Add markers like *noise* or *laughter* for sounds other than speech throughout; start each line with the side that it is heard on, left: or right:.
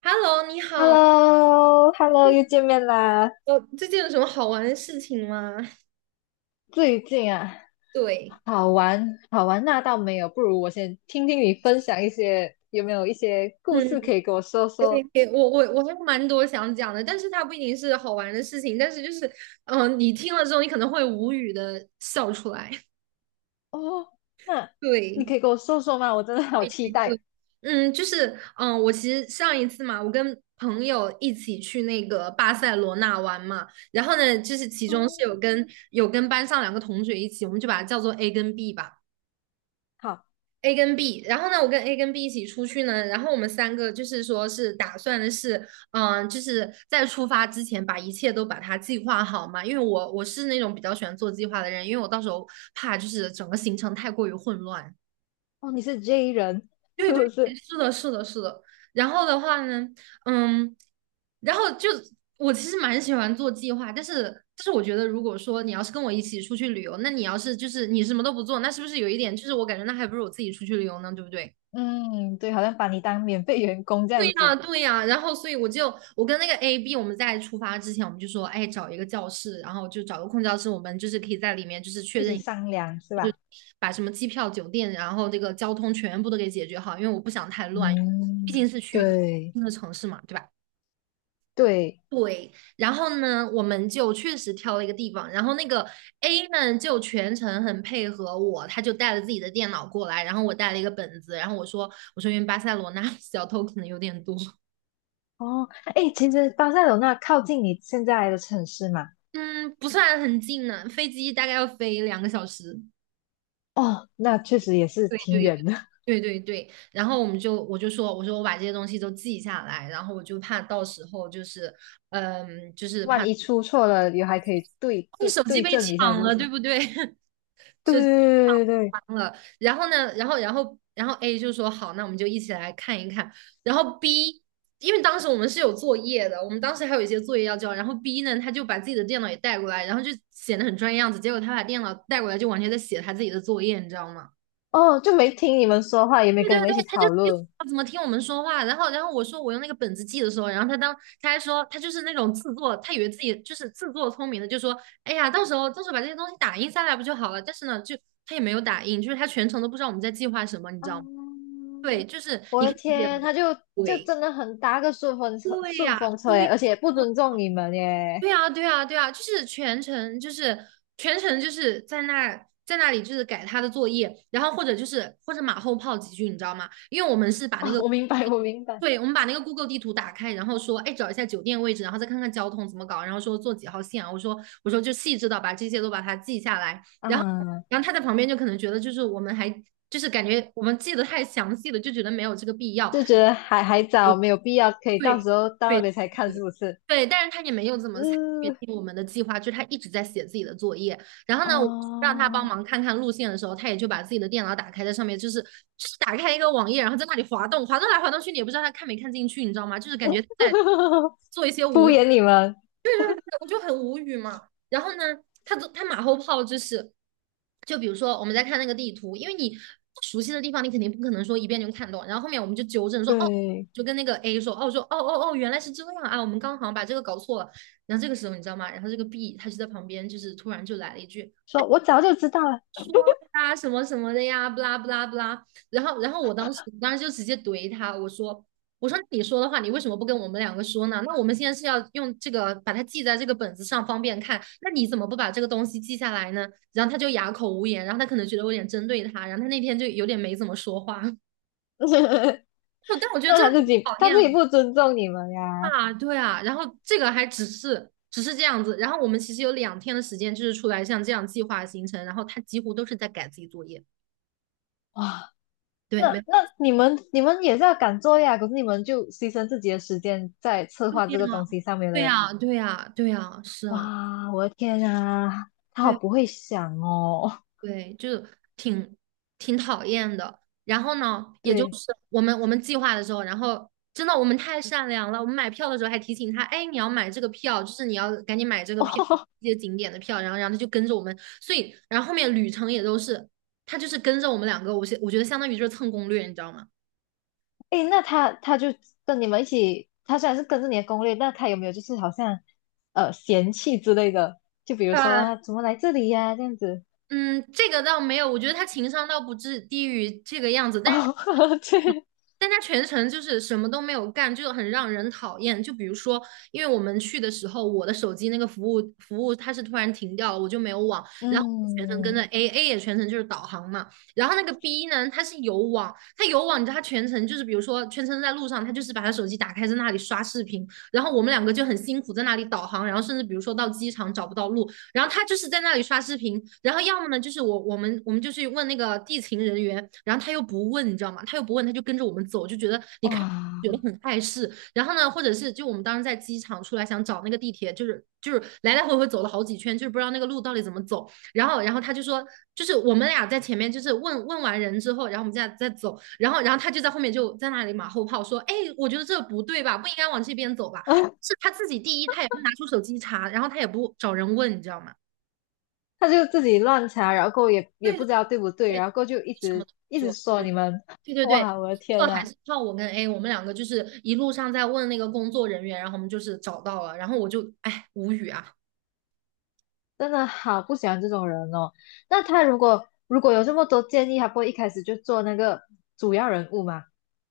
right: Hello，你
left: h e l l
right: 好，
left: o Hello 又见面啦！
right: 最近有什么好玩的事情吗？
left: 最近啊，
right: *laughs* 对。
left: 好玩好玩那倒没有，不如我先听听你分享一些，有没有一些故
right: 嗯，
left: 事可以给我说
right: 可以
left: 说？
right: 可以，我还有蛮多想讲的，但是它不一定是好玩的事情，但是就是，你听了之后，你可能会无语的笑出来。*laughs*
left: 哦，那你
right: 对。
left: 可以跟我说说吗？我真的好期
right: 对，
left: 待。
right: 就是，我其实上一次嘛，我跟朋友一起去那个巴塞罗那玩嘛，然后呢，就是其
left: 哦，
right: 中是有跟班上两个同学一起，我们就把它叫做 A 跟 B 吧。
left: 好，
right: A 跟 B，然后呢，我跟 A 跟 B 一起出去呢，然后我们三个就是说是打算的是，就是在出发之前把一切都把它计划好嘛，因为我是那种比较喜欢做计划的人，因为我到时候怕就是整个行程太过于混乱。
left: 哦，你是 J 人 *laughs*
right: 对
left: 是
right: 对，
left: 不是？
right: 是的，是的，是的。然后的话呢，嗯，然后就我其实蛮喜欢做计划，但是我觉得如果说你要是跟我一起出去旅游，那你要是就是你什么都不做，那是不是有一点就是我感觉那还不如我自己出去旅游呢，对不对？
left: 嗯，对，好像把你当免费员工这
right: 对
left: 样子，
right: 呀，对呀，然后所以我跟那个 A B，我们在出发之前，我们就说，哎，找一个教室，然后就找个空教室，我们就是可以在里面就是确
left: 一
right: 认
left: 起
right: 一下
left: 商量是
right: 就是
left: 吧？
right: 把什么机票、酒店，然后这个交通全部都给解决好，因为我不想太乱，
left: 嗯，
right: 毕竟是去一个
left: 对
right: 新的城市嘛，对吧？
left: 对。
right: 然后呢，我们就确实挑了一个地方，然后那个 A 呢就全程很配合我，他就带了自己的电脑过来，然后我带了一个本子，然后我说因为巴塞罗那 *laughs* 小偷可能有点多。
left: 哦，哎，其实巴塞罗那靠近你现在的城市嘛。
right: 嗯，不算很近呢，飞机大概要飞两个小时。
left: 哦，那确实也是
right: 对
left: 挺
right: 对
left: 远的，
right: 对对对，然后我说我把这些东西都记下来，然后我就怕到时候就是就
left: *laughs*
right: 是
left: 万
right: 怕
left: 一出错了，也还可以对
right: 你
left: 对
right: 手机
left: 对
right: 被
left: 症一下，是
right: 抢
left: 不
right: 了，对
left: 是？
right: 不对？*laughs*
left: 对
right: 手机
left: 对对对，
right: 抢了，然后呢，然后 A 就说好，那我们就一起来看一看。然后 B，因为当时我们是有作业的，我们当时还有一些作业要交。然后 B 呢，他就把自己的电脑也带过来，然后就显得很专业样子。结果他把电脑带过来，就完全在写他自己的作业，你知道吗？
left: 哦，就没听你们说话，也没
right: 对
left: 跟
right: 对
left: 你们一
right: 对，
left: 起
right: 他就
left: 讨论。
right: 他怎么听我们说话，然后我说我用那个本子记的时候，然后他还说他就是那种自作，他以为自己就是自作聪明的，就说哎呀，到时候把这些东西打印下来不就好了？但是呢，就他也没有打印，就是他全程都不知道我们在计划什么，你知
left: 啊，
right: 道吗？对，就是
left: 我
right: 你可
left: 的
right: 以理解
left: 天，
right: 为
left: 他就
right: 鬼。
left: 真的很搭个顺风车，
right: 对
left: 顺
right: 呀、
left: 风车耶，而且不尊重你们耶。
right: 对啊，对啊，对啊，就是全程，就是全程，就是在那里，就是改他的作业，然后或者就是或者马后炮几句，你知道吗？因为我们是把那
left: 啊，
right: 个，
left: 我明白，我明白。
right: 对，我们把那个 Google 地图打开，然后说，哎，找一下酒店位置，然后再看看交通怎么搞，然后说坐几号线啊？我说就细致的把这些都把它记下来，然后
left: 啊，
right: 然后他在旁边就可能觉得就是我们还就是感觉我们记得太详细了，就觉得没有这个必要。
left: 就觉得还早，没有必要，可以到
right: 对
left: 时候到那
right: 对
left: 边才看，是
right: 对，
left: 不是？
right: 对，但是他也没有怎么参与
left: 嗯，
right: 进我们的计划，就是他一直在写自己的作业。然后呢，我让他帮
left: 哦，
right: 忙看看路线的时候，他也就把自己的电脑打开，在上面就是就是打开一个网页，然后在那里滑动，滑动来滑动去，你也不知道他看没看进去，你知道吗？就是感觉在
left: *laughs*
right: 做一些无
left: 敷
right: 用。
left: 衍你们，
right: 我就很无语嘛。然后呢，他他马后炮就是，就比如说我们在看那个地图，因为你不熟悉的地方，你肯定不可能说一遍就看懂。然后后面我们就纠正说，哦，
left: 对。
right: 就跟那个 A 说，哦，说哦哦哦，原来是这样啊，我们刚好像把这个搞错了。然后这个时候你知道吗？然后这个 B 他就在旁边，就是突然就来了一句，
left: 说我早就知道了，
right: 啊什么什么的呀，不啦不啦不啦。然后，然后我当时就直接怼他，我说你说的话，你为什么不跟我们两个说呢？那我们现在是要用这个把它记在这个本子上，方便看。那你怎么不把这个东西记下来呢？然后他就哑口无言，然后他可能觉得我有点针对他，然后他那天就有点没怎么说话。*laughs* 但我
left: *laughs*
right: 觉得
left: 那
right: 真
left: 他
right: 的
left: 自
right: 很
left: 己
right: 讨
left: 他
right: 厌
left: 自己
right: 哦。
left: 不尊重你们呀，
right: 啊，对啊。然后这个还只是这样子，然后我们其实有两天的时间，就是出来像这样计划行程，然后他几乎都是在改自己作业。
left: 哇，
right: 对，
left: 那
right: 没。
left: 那你们也是要赶作业啊，可是你们就牺牲自己的时间在策划这个东西上面
right: 对
left: 嘞，
right: 呀，对呀，对呀，是啊，
left: 哇，我的天啊，他好
right: 对
left: 不会想哦，
right: 对，就是挺挺讨厌的。然后呢，也就
left: 对，
right: 是我们计划的时候，然后真的我们太善良了，我们买票的时候还提醒他，哎，你要买这个票，就是你要赶紧买这个票，
left: 哦，
right: 这些景点的票。然后，然后他就跟着我们，所以然后后面旅程也都是他就是跟着我们两个，我是我觉得相当于就是蹭攻略，你知道吗？
left: 诶，那他就跟你们一起，他虽然是跟着你的攻略，那他有没有就是好像嫌弃之类的？就比如说啊，
right: 对，
left: 怎么来这里呀、这样子，
right: 嗯，这个倒没有，我觉得他情商倒不至低于这个样子，但是
left: 哦，*laughs* 对，
right: 但他全程就是什么都没有干，就很让人讨厌。就比如说，因为我们去的时候，我的手机那个服务它是突然停掉了，我就没有网，然后全程跟着
left: 嗯，
right: A，A 也全程就是导航嘛。然后那个 B 呢，它有网，你知道它全程就是，比如说全程在路上，他就是把他手机打开在那里刷视频，然后我们两个就很辛苦在那里导航，然后甚至比如说到机场找不到路，然后他就是在那里刷视频，然后要么呢就是我们就去问那个地勤人员，然后他又不问，你知道吗？他又不问，他就跟着我们走，就觉得你看觉得
left: 哇。
right: 很碍事。然后呢，或者是就我们当时在机场出来想找那个地铁，就是就是来来回回走了好几圈，就是不知道那个路到底怎么走。然后他就说，就是我们俩在前面就是问问完人之后，然后我们再走，然后他就在后面就在那里马后炮说，哎，我觉得这不对吧，不应该往这边走吧。
left: *laughs* 啊，
right: 是他自己第一，他也不拿出手机查，然后他也不找人问，你知道吗？
left: 他就自己乱查，然后也
right: 对
left: 不
right: 对
left: 知道对不对，
right: 对，
left: 然后就一
right: 什么
left: 直
right: 都不
left: 一直
right: 做，
left: 说
right: 对
left: 你们，
right: 对
left: *laughs*
right: 对对，
left: 哇，我的
right: 这
left: 天
right: 还
left: 啊，
right: 是靠我跟 A，我们两个就是一路上在问那个工作人员，然后我们就是找到了，然后我就哎无语啊，
left: 真的好不喜欢这种人哦。那他如果有这么多建议，他不会一开始就做那个主要人物吗？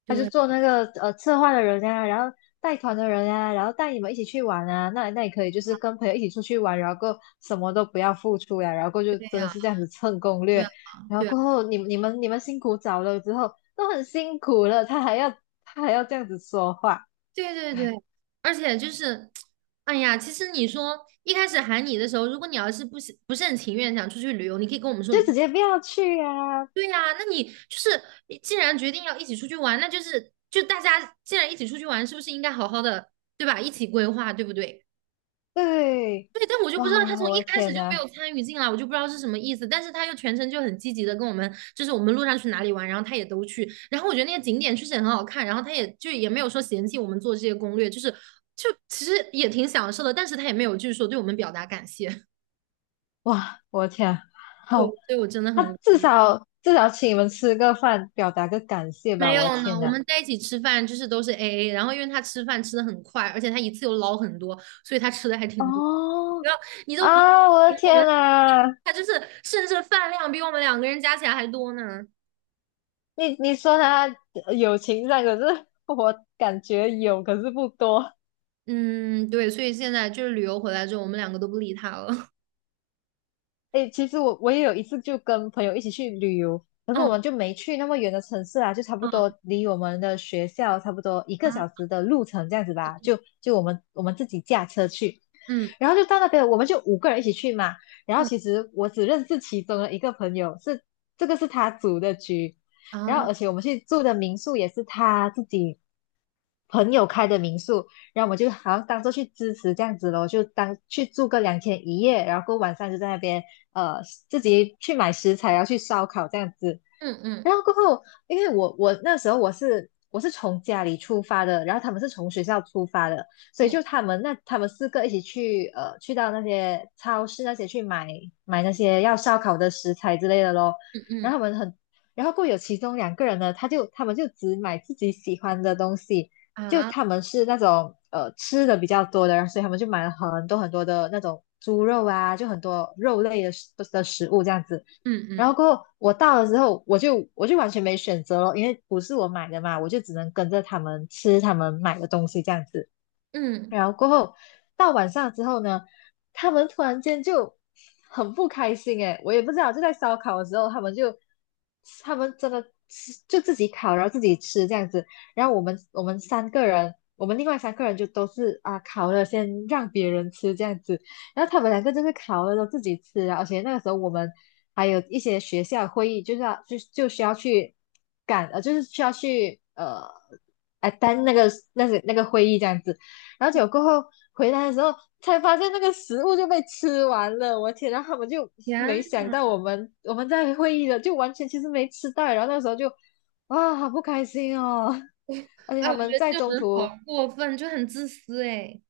left: 他就做
right: 对
left: 那个策划的人啊，然后带团的人啊，然后带你们一起去玩啊，那也可以，就是跟朋友一起出去玩，然后过什么都不要付出呀，然后过就
right: 对
left: 真的
right: 呀、
left: 是这样子蹭攻
right: 对呀、
left: 略，然
right: 对
left: 后
right: 啊
left: 过后你们辛苦找了之后都很辛苦了，他还要这样子说话，
right: 对对对，
left: 哎，
right: 而且就是，哎呀，其实你说一开始喊你的时候，如果你要是不是很情愿想出去旅游，你可以跟我们说你
left: 就
right: 不
left: 直接不要去啊，
right: 对呀、那你就是你既然决定要一起出去玩，那就是大家既然一起出去玩，是不是应该好好的对吧？一起规划，对不对？
left: 对，
right: 对，但我就不知道他
left: 哇，
right: 从
left: 我
right: 一
left: 的
right: 开始
left: 天
right: 就没
left: 呐，
right: 有参与进来，我就不知道是什么意思。但是他又全程就很积极的跟我们，就是我们路上去哪里玩，然后他也都去。然后我觉得那个景点确实也很好看，然后他也就也没有说嫌弃我们做这些攻略，就是就其实也挺享受的。但是他也没有就是说对我们表达感谢，*laughs*
left: 哇，我的天啊
right: 我
left: 好，
right: 所以我真的
left: 他
right: 很无
left: 至
right: 语。
left: 少至少请你们吃个饭，表达个感谢
right: 没
left: 吧，我的
right: 有呢，
left: 天
right: 我
left: 呐。
right: 们在一起吃饭就是都是 AA，然后因为他吃饭吃的很快，而且他一次又捞很多，所以他吃的还挺多。*laughs*
left: 哦
right: 然后你都不。
left: 啊！我的
right: 我
left: 天
right: 们
left: 呐，
right: 他就是甚至饭量比我们两个人加起来还多呢。
left: 你说他友情上，可是 *laughs* 我感觉有，可是不多。
right: 嗯，对，所以现在就是旅游回来之后，我们两个都不理他了。*laughs*
left: 诶，其实我也有一次就跟朋友一起去旅游，可是我
right: 嗯
left: 们就没去那么远的城市啊，就差不多离我们的学校差不多一个小
right: 啊，
left: 时的路程这样子吧。就我们自己驾车去，
right: 嗯
left: 然后就到那边，我们就5个人一起去嘛。然后
right: 嗯
left: 其实我只认识其中的一个朋友，是这个是他组的局，然后
right: 啊，
left: 而且我们去住的民宿也是他自己朋友开的民宿，然后我就好像当做去支持这样子咯，就当去住个2天1夜，然后过晚上就在那边呃自己去买食材，然后去烧烤这样子。
right: 嗯嗯
left: 然后过后，因为我那时候我是从家里出发的，然后他们是从学校出发的，所以
right: 嗯
left: 就他们4个一起去去到那些超市那些去买那些要烧烤的食材之类的咯。
right: 嗯
left: 然
right: 嗯
left: 后他们很，然后过后有其中2个人呢，他们就只买自己喜欢的东西。就
right: 啊，
left: 他们是那种吃的比较多的人，所以他们就买了很多很多的那种猪肉啊，就很多肉类的食物这样子。
right: 嗯
left: 然后
right: 嗯
left: 过后我到了之后，我就完全没选择了，因为不是我买的嘛，我就只能跟着他们吃他们买的东西这样子。
right: 嗯，
left: 然后过后到晚上之后呢，他们突然间就很不开心诶，我也不知道，就在烧烤的时候，他们真的吃就自己烤，然后自己吃这样子。然后我们三个人，我们另外三个人就都是啊烤了先让别人吃这样子。然后他们两个就是烤了都自己吃啊，而且那个时候我们还有一些学校会议，就是要就需要去赶，就是需要去。哎，但那个会议这样子，然后结果过后回来的时候才发现那个食物就被吃完了，我天！然后他们就没
right: 天，
left: 想到我们在会议的就完全其实没吃到，然后那时候就哇好不开心哦，*laughs* 而且
right: 哎，
left: 他
right: 我觉
left: 们
right: 得
left: 在
right: 这种
left: 中
right: 人
left: 途
right: 好过分，就很自私哎。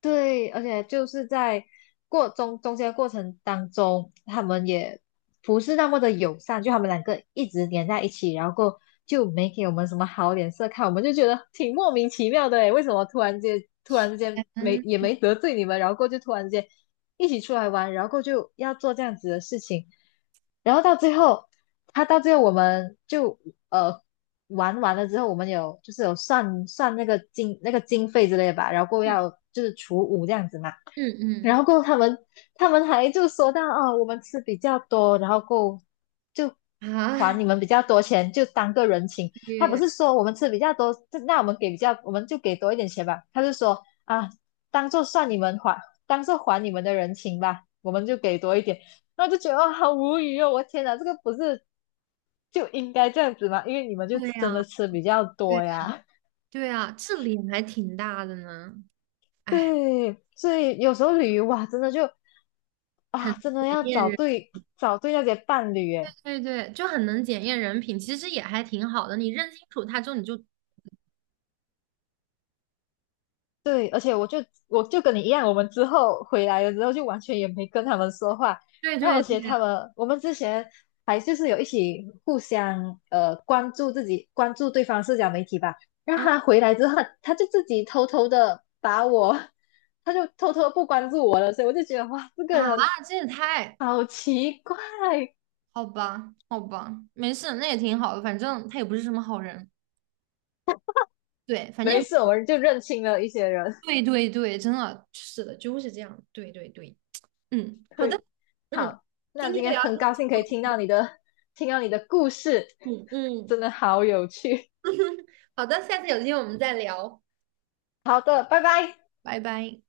left: 对，而且就是在过中间的过程当中，他们也不是那么的友善，就他们两个一直黏在一起，然后过就没给我们什么好脸色看，我们就觉得挺莫名其妙的诶，为什么突然之间没
right: 嗯
left: 也没得罪你们，然后过就突然间一起出来玩，然后过就要做这样子的事情，然后到最后，我们就呃玩完了之后，我们有就是有算算那个经费之类的吧，然后过后要就是除5这样子嘛。然
right: 嗯
left: 后过后他们还就说到哦，我们吃比较多，然后过后就
right: 嗯啊，
left: 还你们比较多钱，就当个人情。他不
right: 对
left: 是说我们吃比较多，这那我们给比较，我们就给多一点钱吧。他就说啊，当做算你们还，当做还你们的人情吧，我们就给多一点。然后就觉得哦，好无语哦！我天哪，这个不是就应该这样子嘛，因为你们就
right: 对
left: 真
right: 呀，
left: 的吃比较
right: 对
left: 多呀。
right: 对啊，这脸还挺大的呢。哎，
left: 对，所以有时候旅游哇，真的就
right: 很
left: 啊，真的
right: 检
left: 要
right: 验
left: 找
right: 人，
left: 对找对那些伴侣诶。
right: 对对，就很能检验人品，其实也还挺好的。你认清楚他之后，你就
left: 对，而且我就跟你一样，我们之后回来了之后就完全也没跟他们说话，
right: 对
left: 然后而
right: 对
left: 且
right: 对
left: 他们我们之前还就是有一起互相关注自己关注对方社交媒体吧，然后
right: 啊
left: 他回来之后他就自己偷偷的把我，*laughs* 他就偷偷地不关注我了，所以我就觉得哇，这
right: 啊！
left: 个人
right: 这也
left: *laughs*
right: 太
left: 好奇怪，
right: 好吧，好吧，没事，那也挺好的，反正他也不是什么好人。对，反
left: 没
right: 正
left: 事，我们就认清了一些人。
right: 对对对，真的是的，就是这样。对对对，嗯，
left: *laughs*
right: 好的，
left: 对，
right: 嗯，
left: 好，
right: 今
left: 那今
right: 天的
left: 天
right: 聊天
left: 很高
right: 就，
left: 兴可以听
right: 哎
left: 到你的，听到你的故事，
right: 嗯嗯，
left: 真的好有趣。
right: 好的，下次有机会我们再聊，
left: 好的，拜拜。
right: 拜拜。